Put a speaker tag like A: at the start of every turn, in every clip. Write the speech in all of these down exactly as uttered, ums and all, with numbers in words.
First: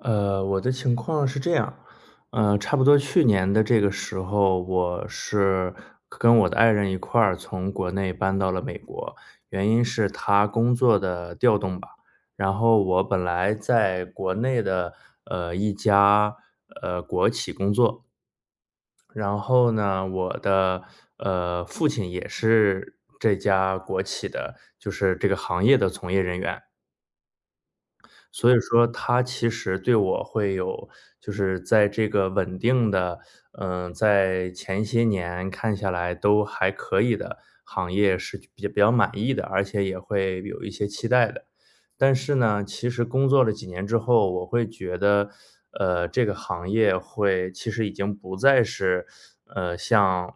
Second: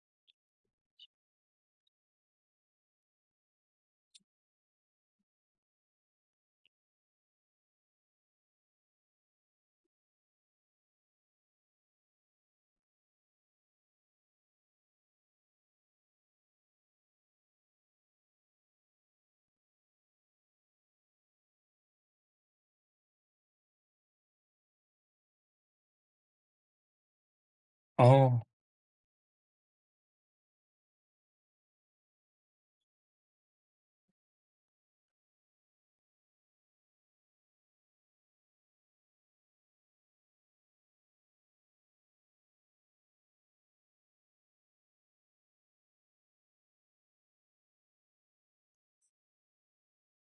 A: 呃，我的情况是这样，呃，差不多去年的这个时候，我是跟我的爱人一块儿从国内搬到了美国，原因是他工作的调动吧。然后我本来在国内的呃一家呃国企工作，然后呢，我的呃父亲也是这家国企的，就是这个行业的从业人员。
B: 哦，
A: 所以说他其实对我会有就是在这个稳定的，嗯，在前些年看下来都还可以的行业是比较比较满意的，而且也会有一些期待的。但是呢，其实工作了几年之后，我会觉得，呃，这个行业会其实已经不再是，呃，像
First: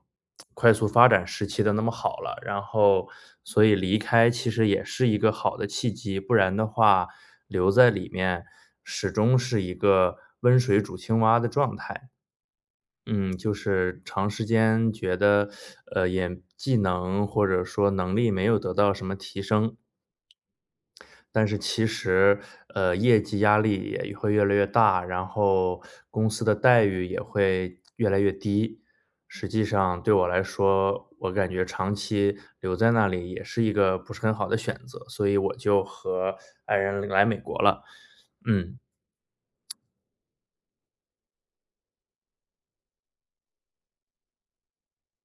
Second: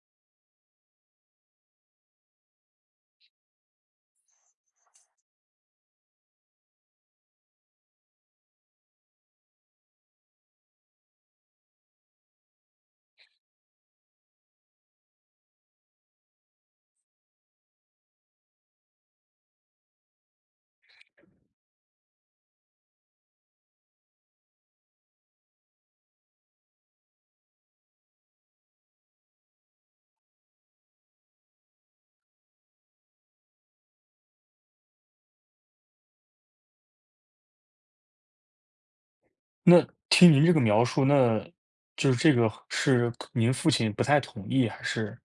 A: 快速发展时期的那么好了。然后，所以离开其实也是一个好的契机，不然的话，留在里面始终是一个温水煮青蛙的状态。嗯，就是长时间觉得，呃，也技能或者说能力没有得到什么提升，但是其实，呃，业绩压力也会越来越大，然后公司的待遇也会越来越低。实际上对我来说，我感觉长期留在那里也是一个不是很好的选择，所以我就和爱人来美国了。嗯。
B: 那听您这个描述，那就是这个是您父亲不太同意，还是？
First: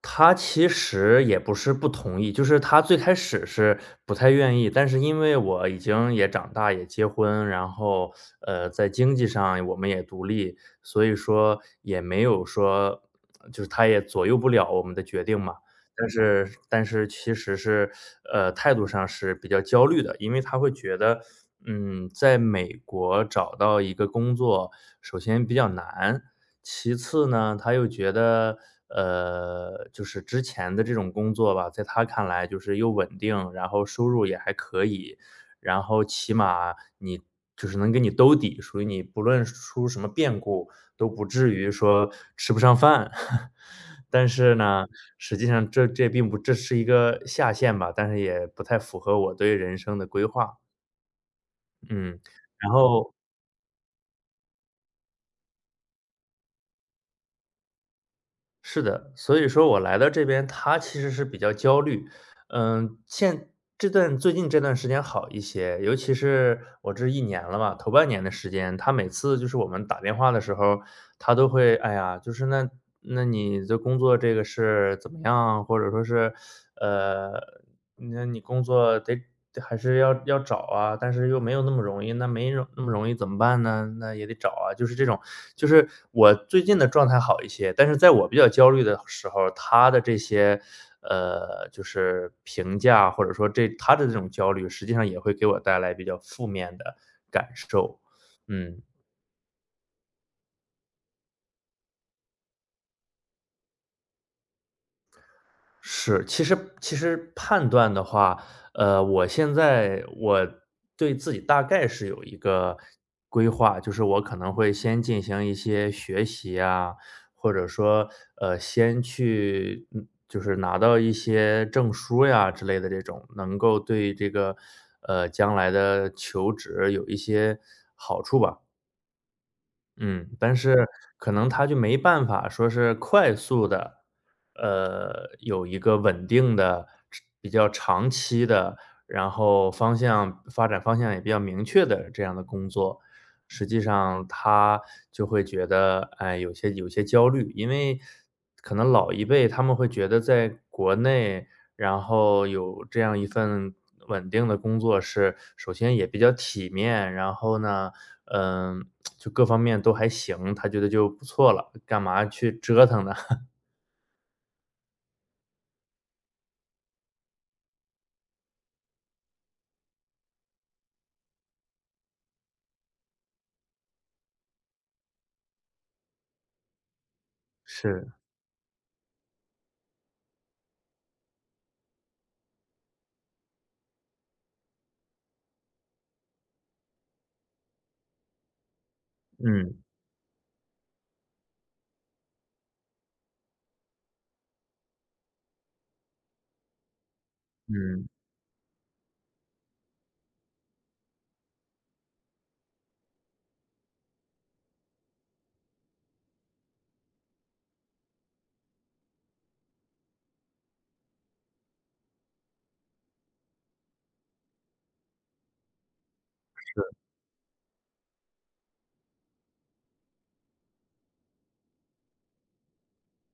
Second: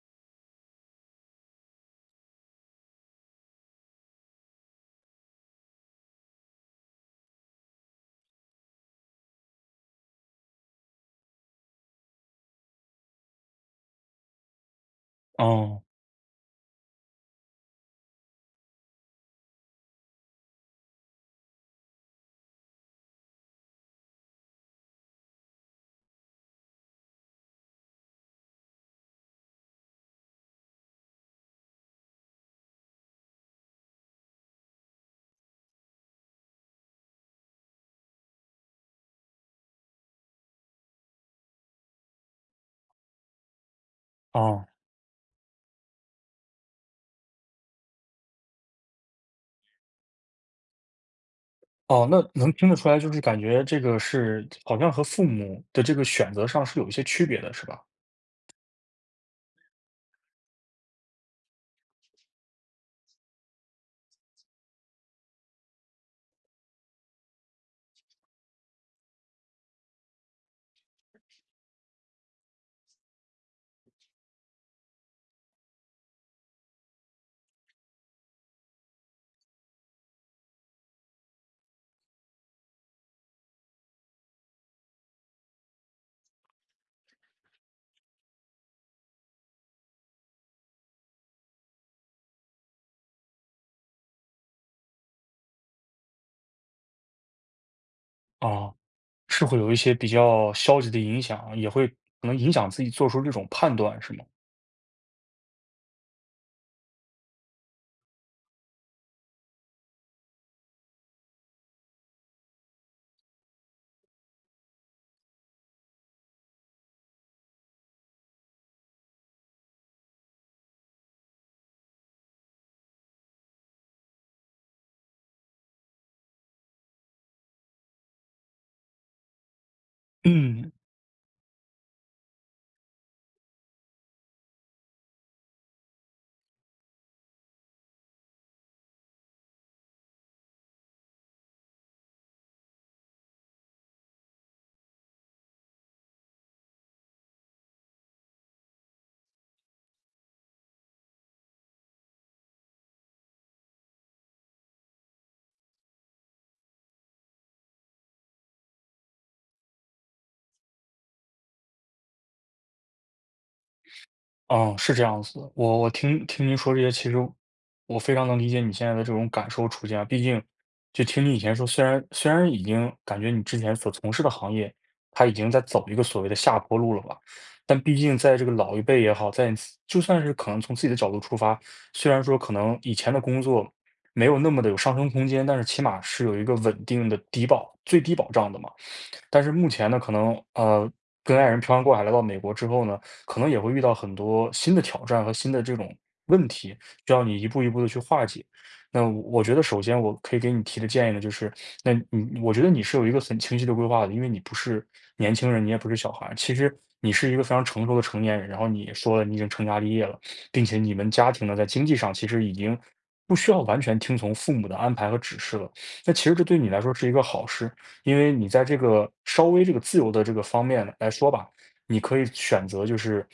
A: 他其实也不是不同意，就是他最开始是不太愿意，但是因为我已经也长大，也结婚，然后呃，在经济上我们也独立，所以说也没有说，就是他也左右不了我们的决定嘛。
B: 哦，
A: 但是但是其实是，呃，态度上是比较焦虑的，因为他会觉得，嗯，在美国找到一个工作，首先比较难，其次呢，他又觉得，呃，就是之前的这种工作吧，在他看来就是又稳定，然后收入也还可以，然后起码你就是能给你兜底，属于你不论出什么变故，都不至于说吃不上饭。但是
B: 哦，
A: 呢，实际上这这并不这是一个下限吧，但是也不太符合我对人生的规划，
B: 哦，
A: 嗯。
B: 那能听
A: 然
B: 得出来，就
A: 后
B: 是感觉这个是好像和父母的这个选择上是有一些区别的，是吧？
A: 是的，所以说我来到这边，他其实是比较焦虑。嗯，现这段最近这段时间好一些，尤其是我这一年了嘛，头半年的时间，他每次就是我们打电话的时候，他都会，哎呀，就是那那你的工作这个是怎么样，或者说是，呃，那你工作得得还是要要找啊，但是又没有那么容易，那没容那么容易怎么办呢？那也得找啊，就是这种，就是我最近的状态好一些，但是在我比较焦虑的时候，他的这些，呃，就是评价或者说这他的这种焦虑，实际上也会给我带来比较负面的感受，
B: 哦，
A: 嗯。
B: 是会有一些比较消极的影响，也会可能影响自己做出这种判断，是吗？
A: 是，其实其实判断的话，呃，我现在我对自己大概是有一个规划，就是我可能会先进行一些学习啊，或者说，呃，先去嗯就是拿到一些证书呀之类的这种，能够对这个，呃，将来的求职有一些嗯，但
B: 嗯。
A: 是可能他就没办法说是快速的，呃，有一个稳定的、吃比较长期的，然后方向发展方向也比较明确的这样的工作。实际上他就会觉得，哎，有些有些焦虑，因为可能老一辈他们会觉得在国内然后有这样一份稳定的工作是首先也比较体面，然后呢，嗯，就各方面都还行，他觉得就不错了，干嘛去折腾呢？
B: 嗯，是这样子的。我我听听您说这些，其实我非常能理解你现在的这种感受处境啊。毕竟，就听你以前说，虽然虽然已经感觉你之前所从事的行业，它已经在走一个所谓的下坡路了吧，但毕
A: 是，
B: 竟在这个老一辈也好，在就算是可能从自己的角度出发，虽然说可能以前的工作没有那么的有上升空间，但是起码是有一个稳定的低保，最低保障的嘛。但是目
A: 嗯，
B: 前呢，可能呃，跟爱人漂洋过海来到美国之后呢，可能也会遇到很多新的挑战和新的这种问题，需要你一步一步的去
A: 嗯。
B: 化解。那我我觉得，首先我可以给你提的建议呢，就是，那你我觉得你是有一个很清晰的规划的，因为你不是年轻人，你也不是小孩儿其实你是一个非常成熟的成年人。然后你也说了，你已经成家立业了，并且你们家庭呢，在经济上其实已经不需要完全听从父母的安排和指示了。那其实这对你来说是一个好事，因为你在这个稍微这个自由的这个方面来说吧，你可以选择就是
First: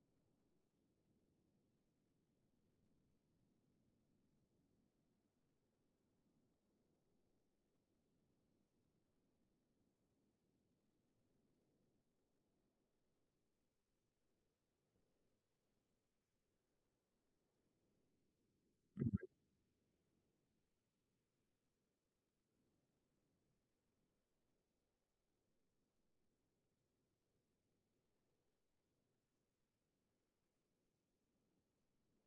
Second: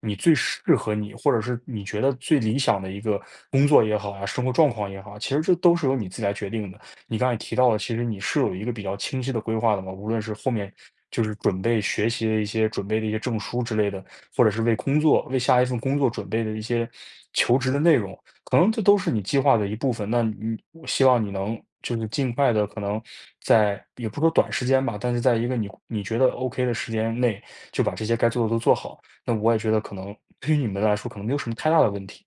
B: 你最适合你，或者是你觉得最理想的一个工作也好啊，生活状况也好啊，其实这都是由你自己来决定的。你刚才提到了，其实你是有一个比较清晰的规划的嘛，无论是后面就是准备学习的一些准备的一些证书之类的，或者是为工作为下一份工作准备的一些求职的内容，可能这都是你计划的一部分。那你我希望你能就是尽快的，可能在也不说短时间吧，但是在一个你你觉得 O K 的时间内，就把这些该做的都做好。那我也觉得可能对于你们来说，可能没有什么太大的问题。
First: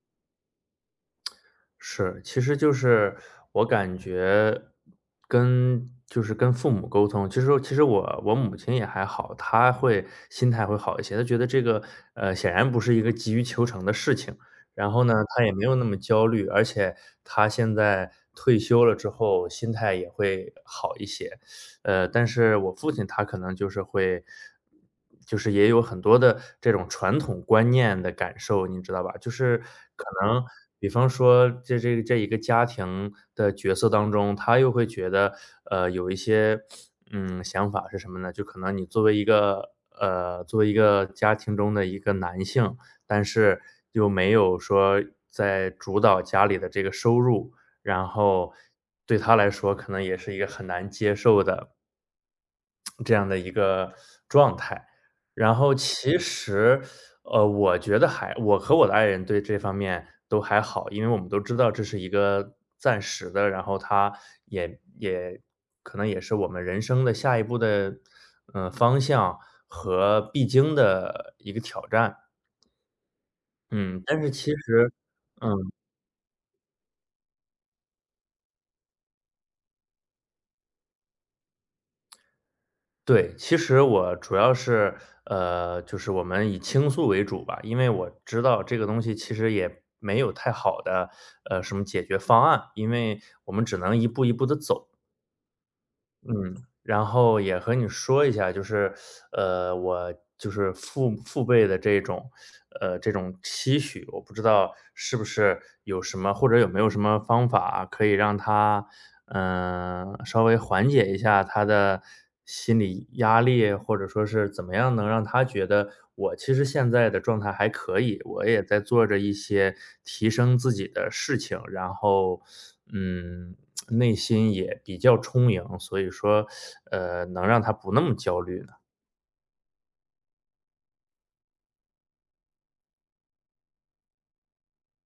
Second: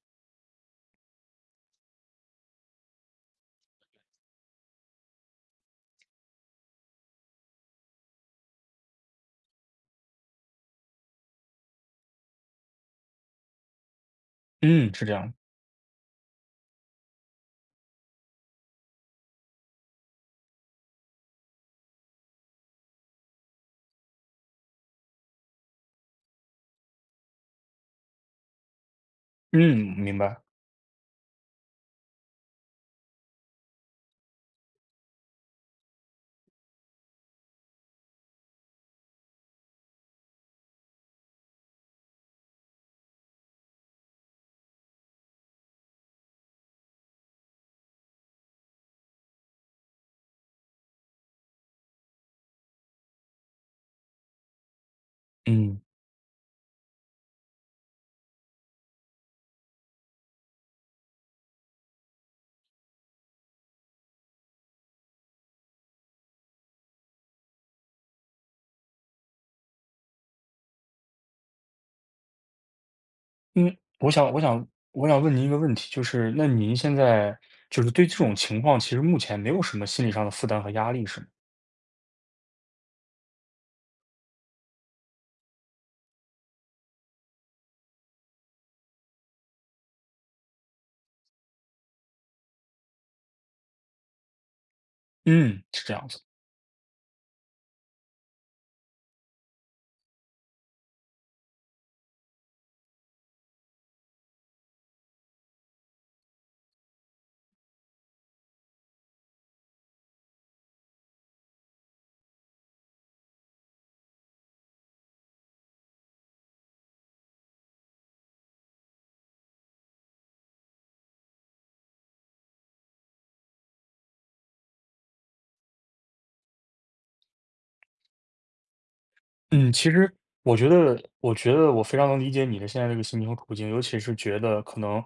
A: 是，其实就是我感觉跟就是跟父母沟通，其实其实我我母亲也还好，她会心态会好一些，她觉得这个呃显然不是一个急于求成的事情，然
B: 嗯，
A: 后
B: 是
A: 呢，
B: 这样。
A: 她也没有那么焦虑，而且她现在退休了之后，心态也会好一些。呃，但是我父亲他可能就是会就是也有很多的这种传统观念的感受，你知道吧？就是
B: 嗯，
A: 可
B: 明白。
A: 能比方说这这这一个家庭的角色当中，他又会觉得，呃，有一些，嗯，想法是什么呢？就可能你作为一个呃，作为一个家庭中的一个男性，但是又没有说在主导家里的这个收入，然后对他来说可能也是一个很难接受的这样的一个状态。然后
B: 嗯。
A: 其实，呃，我觉得还我和我的爱人对这方面都还好，因为我们都知道这是一个暂时的，然后他也也可能也是我们人生的下一步的，嗯方向和必经的一个挑战。
B: 嗯，
A: 嗯，
B: 我
A: 但是
B: 想我
A: 其
B: 想
A: 实
B: 我想问您
A: 嗯。
B: 一个问题，就是那您现在就是对这种情况，其实目前没有什么心理上的负担和压力，是吗？
A: 对，其实我主要是，呃，就是我们以倾诉为主吧，因为我知道这个东西其实也没有太好的，呃，什么解决方案，因为我们只能一步一步的走。
B: 嗯，是这样子。
A: 嗯，然后也和你说一下，就是，呃，我就是父父辈的这种，呃，这种期许，我不知道是不是有什么或者有没有什么方法可以让他，嗯，呃稍微缓解一下他的心理压力，或者说是怎么样能让他觉得我其实现在的状态还可以，我也在做着一些提升自己的事情，然后，嗯，内心也比较充盈，所以说，呃，能让他不那么焦虑呢？
B: 嗯，其实我觉得，我觉得我非常能理解你的现在这个心情和处境，尤其是觉得可能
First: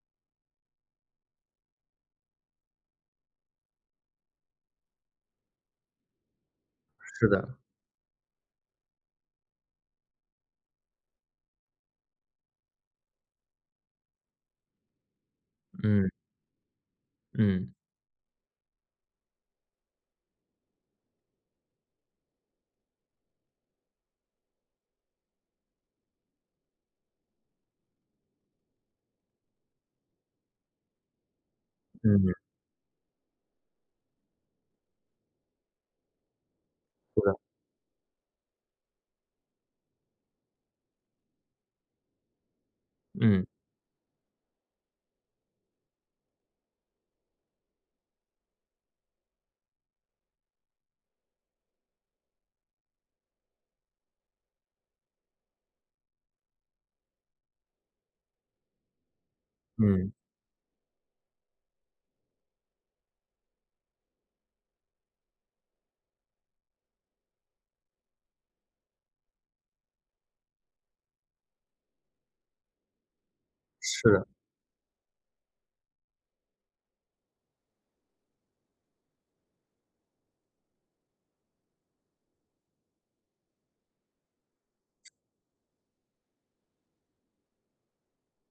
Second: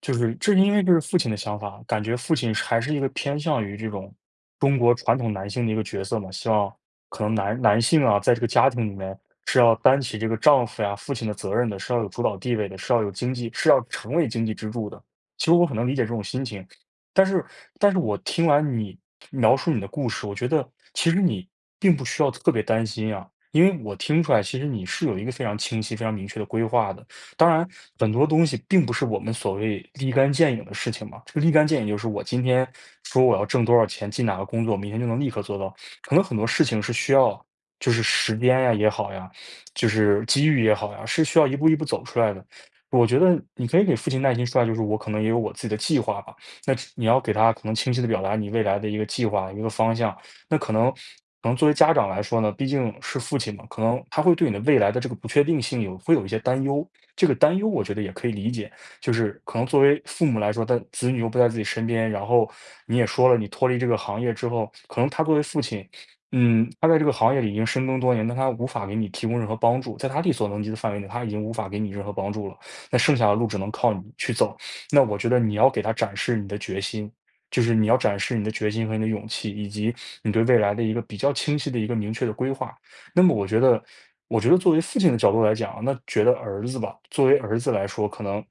B: 就是这是因为这是父亲的想法，感觉父亲是还是一个偏向于这种中国传统男性的一个角色嘛，希望可
A: 是
B: 能
A: 的，
B: 男男性啊，在这个家庭里面是要担起这个丈夫呀、父亲的责任的，是要有主导地位的，是要有经济，是要成为经济支柱的。其实我很能理解
A: 嗯，
B: 这种心情，但是
A: 嗯，
B: 但是我听完你描述你的故事，我觉得其实你并不需要特别担心啊，因为我听出来，其实你是有一个非常清晰、非常明确的规划的。当然，很多东西并不是我们所谓立竿见影的事情嘛。这个立竿见影就是我
A: 嗯，
B: 今天说我要挣多少钱，进哪个工作，明天就能立刻做到。可能很多事情是需
A: 是的，
B: 要，就是时间呀也好呀，就是机遇也好呀，是需要一步一步走出来的。我觉得
A: 嗯，
B: 你可以给父亲耐心说啊，就是我可能也有我自己的计划吧。那只你要给他可能清晰的表达你未来的一个计划、一个方向。那可能可能作为家长来说呢，毕竟是父亲嘛，可能他会对你的未来的这个不确定性有会有一些担忧。这个担忧我觉得也可以理解，就是可能作为
A: 嗯，
B: 父母来说，但子女又不在自己身边，然后你也说了，你脱离这个行业之后，可能他作为父亲，嗯，他在这个行业里已经深耕多年，但他无法给你提供任何帮助，在他力所能及的范围内，他已经无法给你任何帮助了。那剩下的路只能靠你
A: 是的，
B: 去走。那我觉得你要给他展示你的决心，就是你要展示你的决心和你的勇气，以及你对未来的一个比较清晰的一个明确的规划。那么我觉得，我觉得作为父亲的角度来讲，那觉得儿子吧，作为儿子来说，可能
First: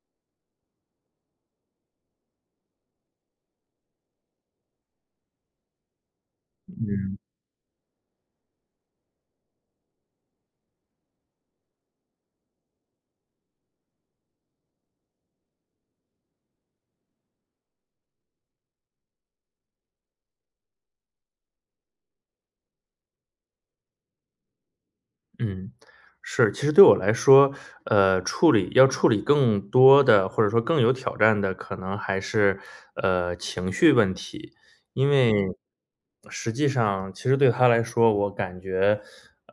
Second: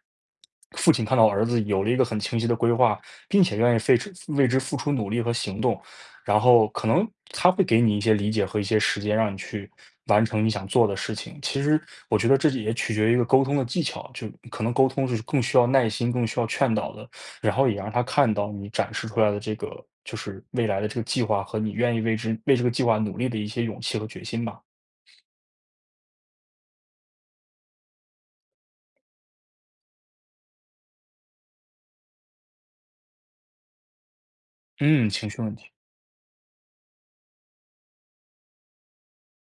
B: 父亲看到儿子有了一个很清晰的规划，并且愿意费之为之付出努力和行动，然后可能
A: 嗯。
B: 他会给你一些理解和一些时间，让你去完成你想做的事情。其实我觉得这也取决于一个沟通的技巧，就可能沟通是更需要耐心、更需要劝导的，然后也让他看到你展示出来的这个就是未来的这个计划和你愿意为之为这个计划努力的一些勇气和决心吧。
A: 嗯，是，其实对我来说，呃，处理要处理更多的，或者说更有挑战的，可能还是呃情绪问题，因
B: 嗯，情
A: 为
B: 绪问题，
A: 实际上，其实对他来说，我感觉，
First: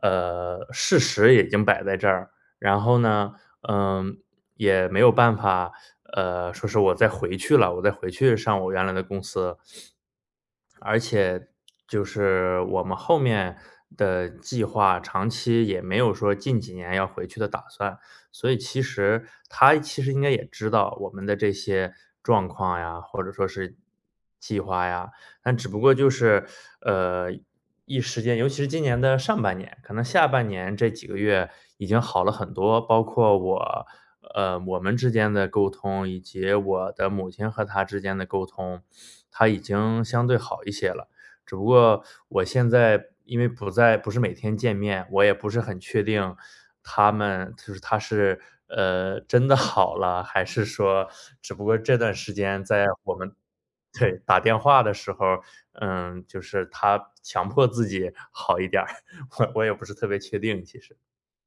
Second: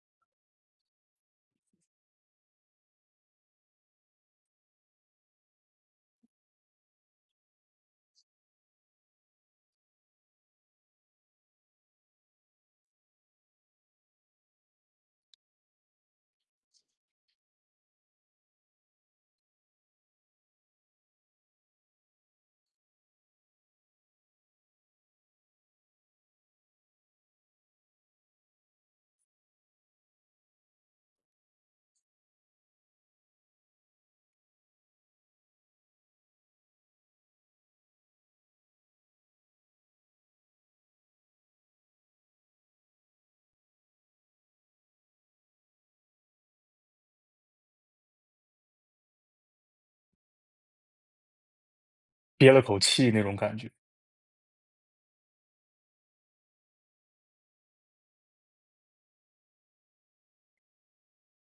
A: 呃，事实也已经摆在这儿，然后呢，嗯、也没有办法，呃，说是我再回去了，我再回去上我原来的公司，而且就是我们后面的计划，长期也没有说近几年要回去的打算，所以其实他其实应该也知道我们的这些状况呀，或者说是计划呀，但只不过就是，呃，一时间，尤其是今年的上半年，可能下半年这几个月已经好了很多，包括我，呃，我们之间的沟通，以及我的母亲和他之间的沟通，他已经相对好一些了。只不过我现在因为不在不是每天见面，我也不是很确定他们就是他是，呃，真的好了，还是说只不过这段时
B: 憋
A: 间
B: 了口
A: 在
B: 气
A: 我
B: 那
A: 们
B: 种感觉。
A: 对，打电话的时候，嗯，就是他强迫自己好一点儿，我我也不是特别确定其实。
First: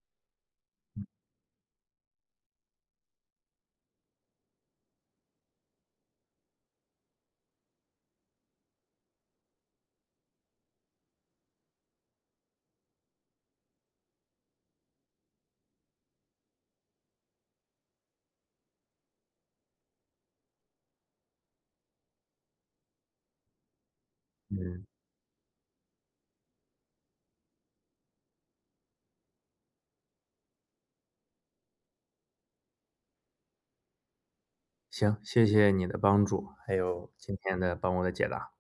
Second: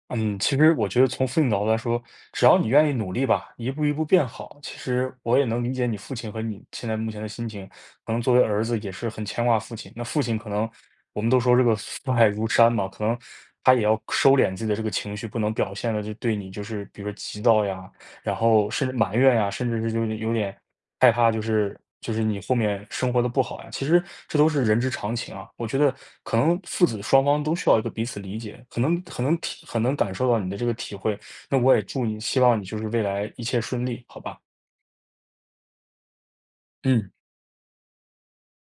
B: 嗯，其实我觉得从父亲角度来说，只要你愿意努力吧，一步一步变好，其实我也能理解你父亲和你现在目前的心情。可能作为儿子也是很牵挂父亲，那父亲可能我们都说这个父爱如山嘛，可能他也要收敛自己的这个情绪，不能表现的就对你就是比如说急躁呀，然后甚至埋怨呀，甚至是就是有点害怕，就是就是你后面生活的不好呀。其实这都是人
A: 嗯，
B: 之常情啊。我觉得可能父子双方都需要一个彼此理解，可能可能体很能感受到你的这个体会。那我也祝你，希望你就是未来一切顺利，好吧？
A: 行，谢谢你的帮助，还有
B: 嗯。
A: 今天的帮我的解答。